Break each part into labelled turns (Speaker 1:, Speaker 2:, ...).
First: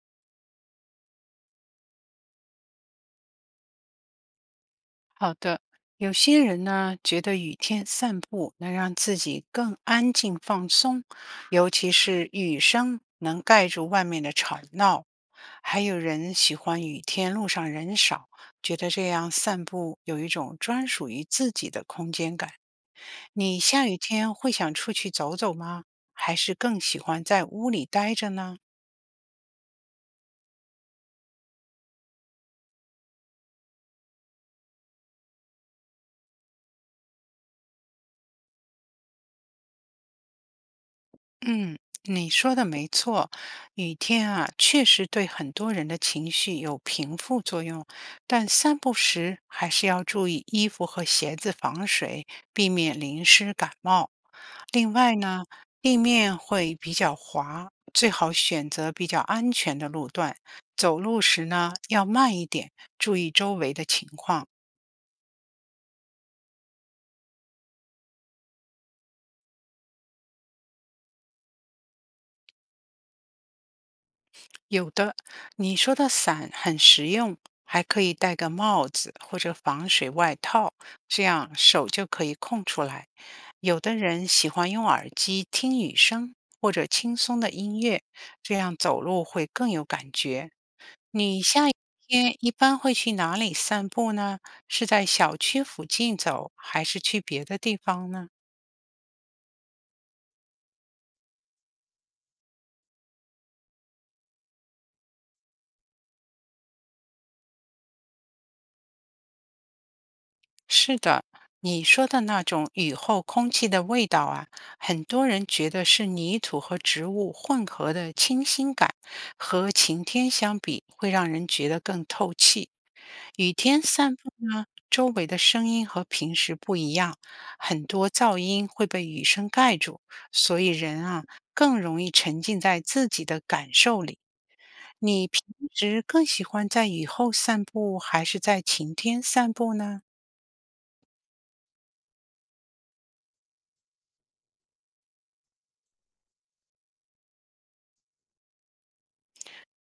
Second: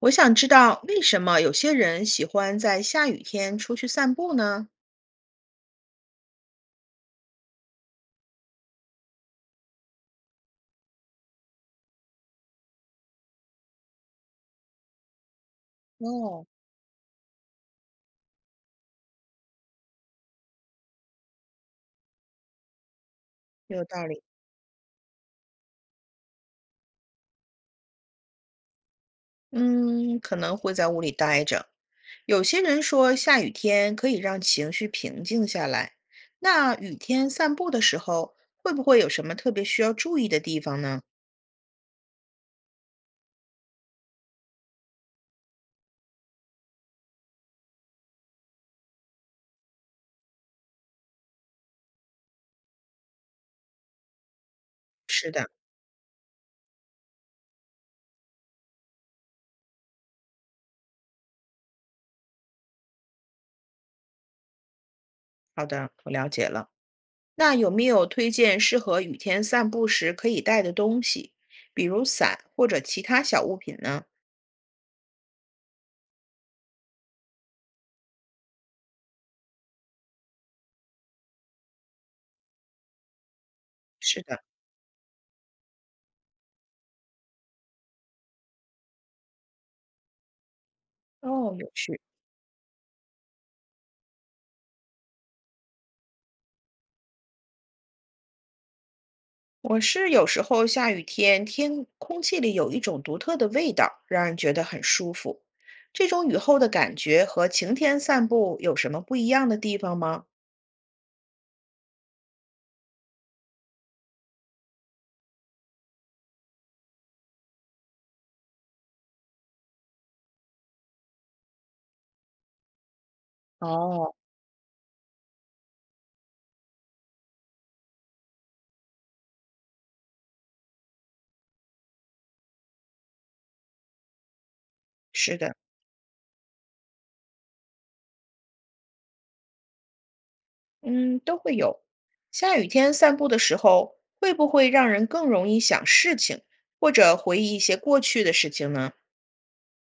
Speaker 1: 我想知道为什么有些人喜欢在下雨天出去散步呢？
Speaker 2: 好的，有些人呢觉得雨天散步能让自己更安静放松，尤其是雨声能盖住外面的吵闹。还有人
Speaker 1: 哦，
Speaker 2: 喜欢雨天路上人少，觉得这样散步有一种专属于自己的空间感。你
Speaker 1: 有
Speaker 2: 下雨
Speaker 1: 道理。
Speaker 2: 天会想出去走走吗？还是更喜欢在屋里待着呢？
Speaker 1: 嗯，可能会在屋里待着。有些人说下雨天可以让情绪平静下来。那雨天散步的时候，会不会有什么特别需要注意的地方呢？
Speaker 2: 嗯，你说的没错，雨天啊，确实对很多人的情绪有平复作用，但散步时还是要注意衣服和鞋子防水，避免淋湿感冒。另外
Speaker 1: 是
Speaker 2: 呢，
Speaker 1: 的，
Speaker 2: 地面会比较滑，最好选择比较安全的路段。走路时呢，要慢一点，注意周围的情况。
Speaker 1: 好的，我了解了。那有没有推荐适合雨天散步时可以带的东西，比如伞或者其他小物品呢？
Speaker 2: 有的，你说的伞很实用，还可以戴个帽子或者防水外套，这样手就可以空出来。有的
Speaker 1: 是
Speaker 2: 人
Speaker 1: 的，
Speaker 2: 喜欢用耳机听雨声或者轻松的音乐，这样走路会更有感觉。你
Speaker 1: 哦，
Speaker 2: 下
Speaker 1: 有
Speaker 2: 雨
Speaker 1: 趣。
Speaker 2: 天一般会去哪里散步呢？是在小区附近走，还是去别的地方呢？
Speaker 1: 我是有时候下雨天，天空气里有一种独特的味道，让人觉得很舒服。这种雨后的感觉和晴天散步有什么不一样的地方吗？
Speaker 2: 是的，你说的那种雨后空气的味道啊，很多人觉得是泥土和植物混合的清新感，和晴天相比，会让人觉得更透气。雨天
Speaker 1: 哦，
Speaker 2: 散步呢，周围的声音和平时不一样，很多噪音会被雨声盖住，所以人啊更容易沉浸在自己的感受里。你
Speaker 1: 是
Speaker 2: 平
Speaker 1: 的，
Speaker 2: 时更喜欢在雨后散步，还是在晴天散步呢？
Speaker 1: 嗯，都会有。下雨天散步的时候，会不会让人更容易想事情，或者回忆一些过去的事情呢？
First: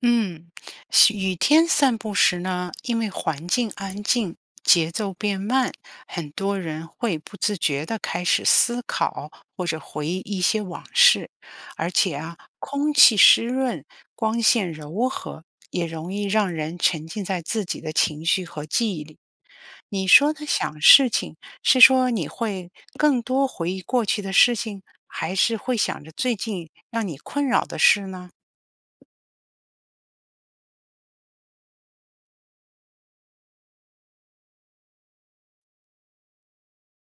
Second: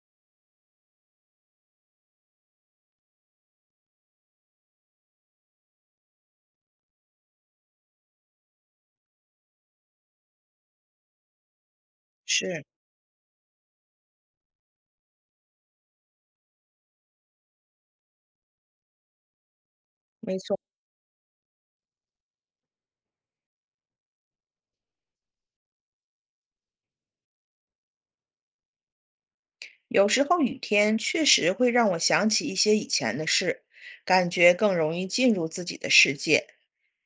Speaker 2: 嗯，是雨天散步时呢，因为环境安静，节奏变慢，很多人会不自觉地开始思考或者回忆一些往事，而且啊，
Speaker 1: 是，
Speaker 2: 空气湿润，光线柔和，也容易让人沉浸在自己的情绪和记忆里。你说
Speaker 1: 没
Speaker 2: 的
Speaker 1: 错，
Speaker 2: 想事情，是说你会更多回忆过去的事情，还是会想着最近让你困扰的事呢？
Speaker 1: 有时候雨天确实会让我想起一些以前的事，感觉更容易进入自己的世界。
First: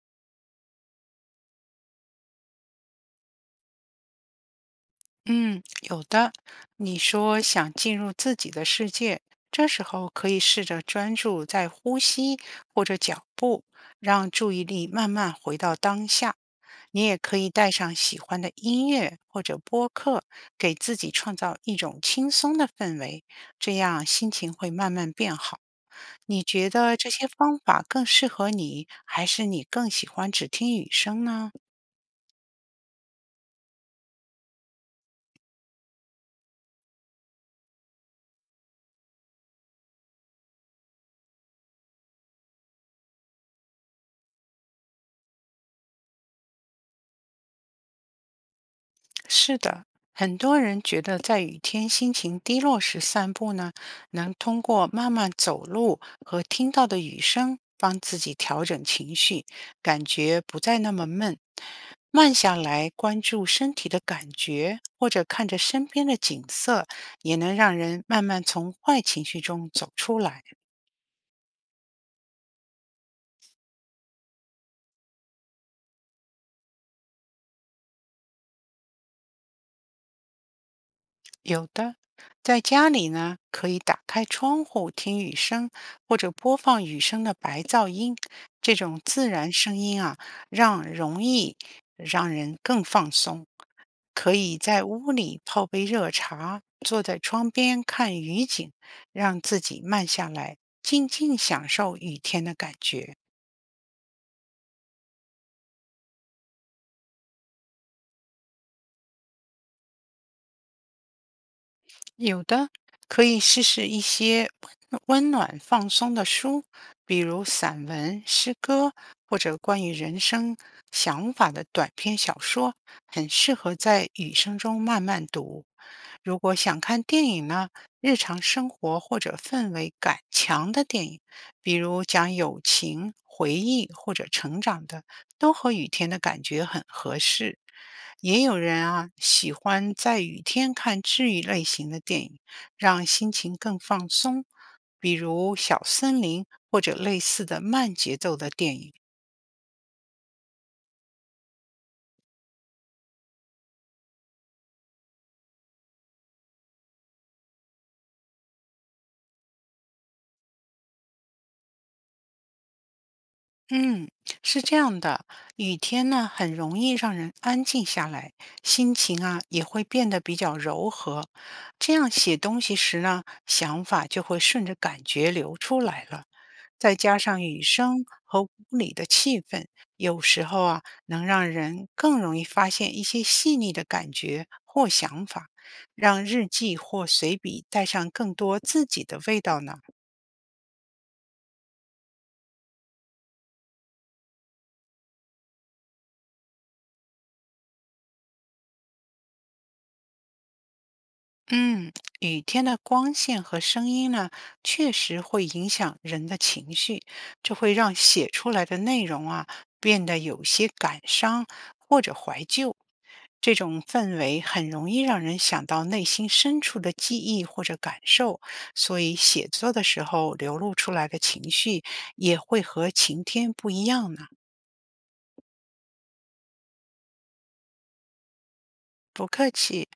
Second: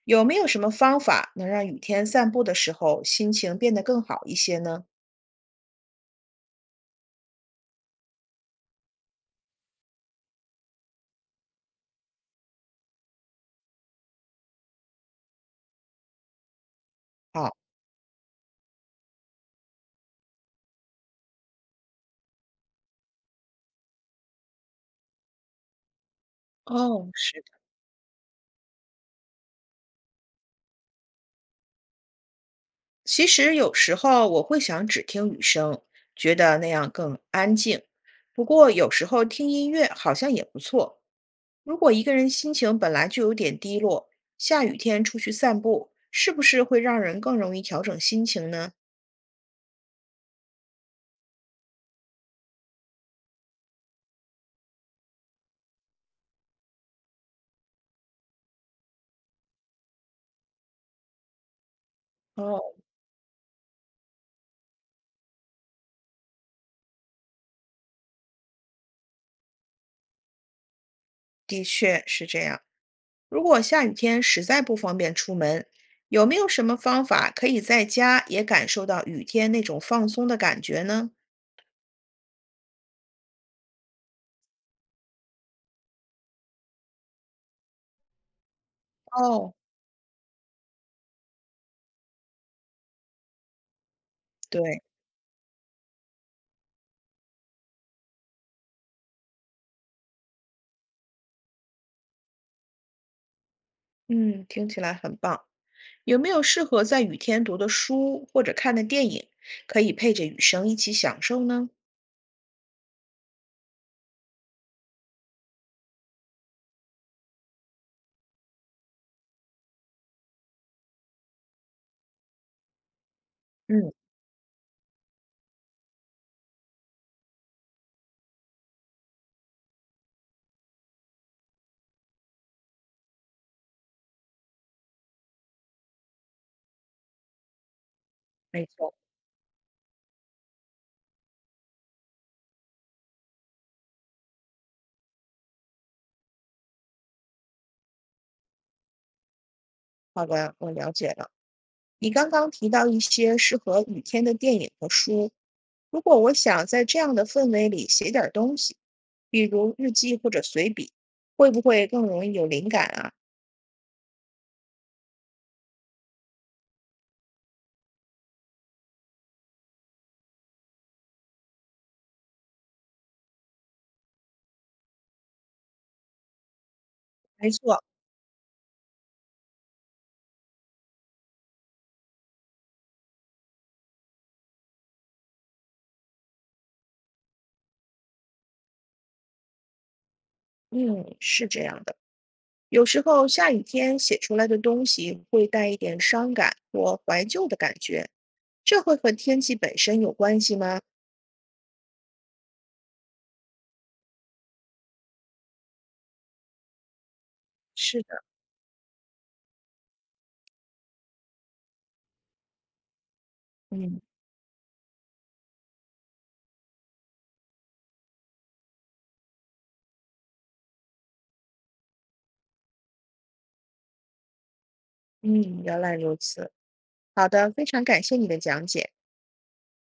Speaker 1: 有没有什么方法能让雨天散步的时候心情变得更好一些呢？
Speaker 2: 嗯，有的。你说想进入自己的世界，这时候可以试着专注在呼吸或者脚步，让注意力慢慢回到当下。你也可以
Speaker 1: 好，
Speaker 2: 带上喜欢的音乐或者播客，给自己创造一种轻松的氛围，这样心情会慢慢变好。你觉得
Speaker 1: 哦，
Speaker 2: 这些
Speaker 1: 是
Speaker 2: 方
Speaker 1: 的。
Speaker 2: 法更适合你，还是你更喜欢只听雨声呢？
Speaker 1: 其实有时候我会想只听雨声，觉得那样更安静。不过有时候听音乐好像也不错。如果一个人心情本来就有点低落，下雨天出去散步，是不是会让人更容易调整心情呢？
Speaker 2: 是的，很多人觉得在雨天心情低落时散步呢，能通过慢慢走路和听到的雨声帮自己调整情绪，感觉不再那么闷。慢下
Speaker 1: 哦，
Speaker 2: 来，关注身体的感觉，或者看着身边的景色，也能让人慢慢从坏情绪中走出来。
Speaker 1: 的确是这样。如果下雨天实在不方便出门，有没有什么方法可以在家也感受到雨天那种放松的感觉呢？
Speaker 2: 有的，在家里呢，可以打开窗户听雨声，或者播放雨声的白噪音。这种自然
Speaker 1: 哦，
Speaker 2: 声音啊，让容易让人更放松。可以
Speaker 1: 对，
Speaker 2: 在屋里泡杯热茶，坐在窗边看雨景，让自己慢下来，静静享受雨天的感觉。
Speaker 1: 嗯，听起来很棒。有没有适合在雨天读的书或者看的电影，可以配着雨声一起享受呢？
Speaker 2: 有的可以试试一些温温暖放松的书，比如散文、诗歌或者关于人生想法的短篇小说，很适合
Speaker 1: 嗯，
Speaker 2: 在雨声中慢慢读。如果想看电影呢，日常生活或者氛围感强的电影，比如讲友情、回忆或者成长的，都和雨天的感觉很合适。也有
Speaker 1: 没
Speaker 2: 人
Speaker 1: 错。
Speaker 2: 啊喜欢在雨天看治愈类型的电影，让心情更放松，比如《小森林》或者类似的慢节奏的电影。
Speaker 1: 好的，我了解了。你刚刚提到一些适合雨天的电影和书，如果我想在这样的氛围里写点儿东西，比如日记或者随笔，会不会更容易有灵感啊？
Speaker 2: 嗯，是这样的，雨天呢很容易让人安静下来，心情啊也会变得比较柔和。这样写东西时呢，想法就会顺着感觉流出来了。再加上
Speaker 1: 没
Speaker 2: 雨
Speaker 1: 错，
Speaker 2: 声和屋里的气氛，有时候啊能让人更容易发现一些细腻的感觉或想法，让日记或随笔带上更多自己的味道呢。
Speaker 1: 嗯，是这样的。有时候下雨天写出来的东西会带一点伤感或怀旧的感觉，这会和天气本身有关系吗？
Speaker 2: 嗯，雨天的光线和声音呢，确实会影响人的情绪，这会让
Speaker 1: 是的。
Speaker 2: 写出来的内容啊变得有些感伤或者怀旧。这种
Speaker 1: 嗯
Speaker 2: 氛围很容易让人想到内心深处的记忆或者感受，所以写作的时候流露出来的情绪也会和晴天不一样呢。
Speaker 1: 嗯，原来如此。好的，非常感谢你的讲解。
Speaker 2: 不客气。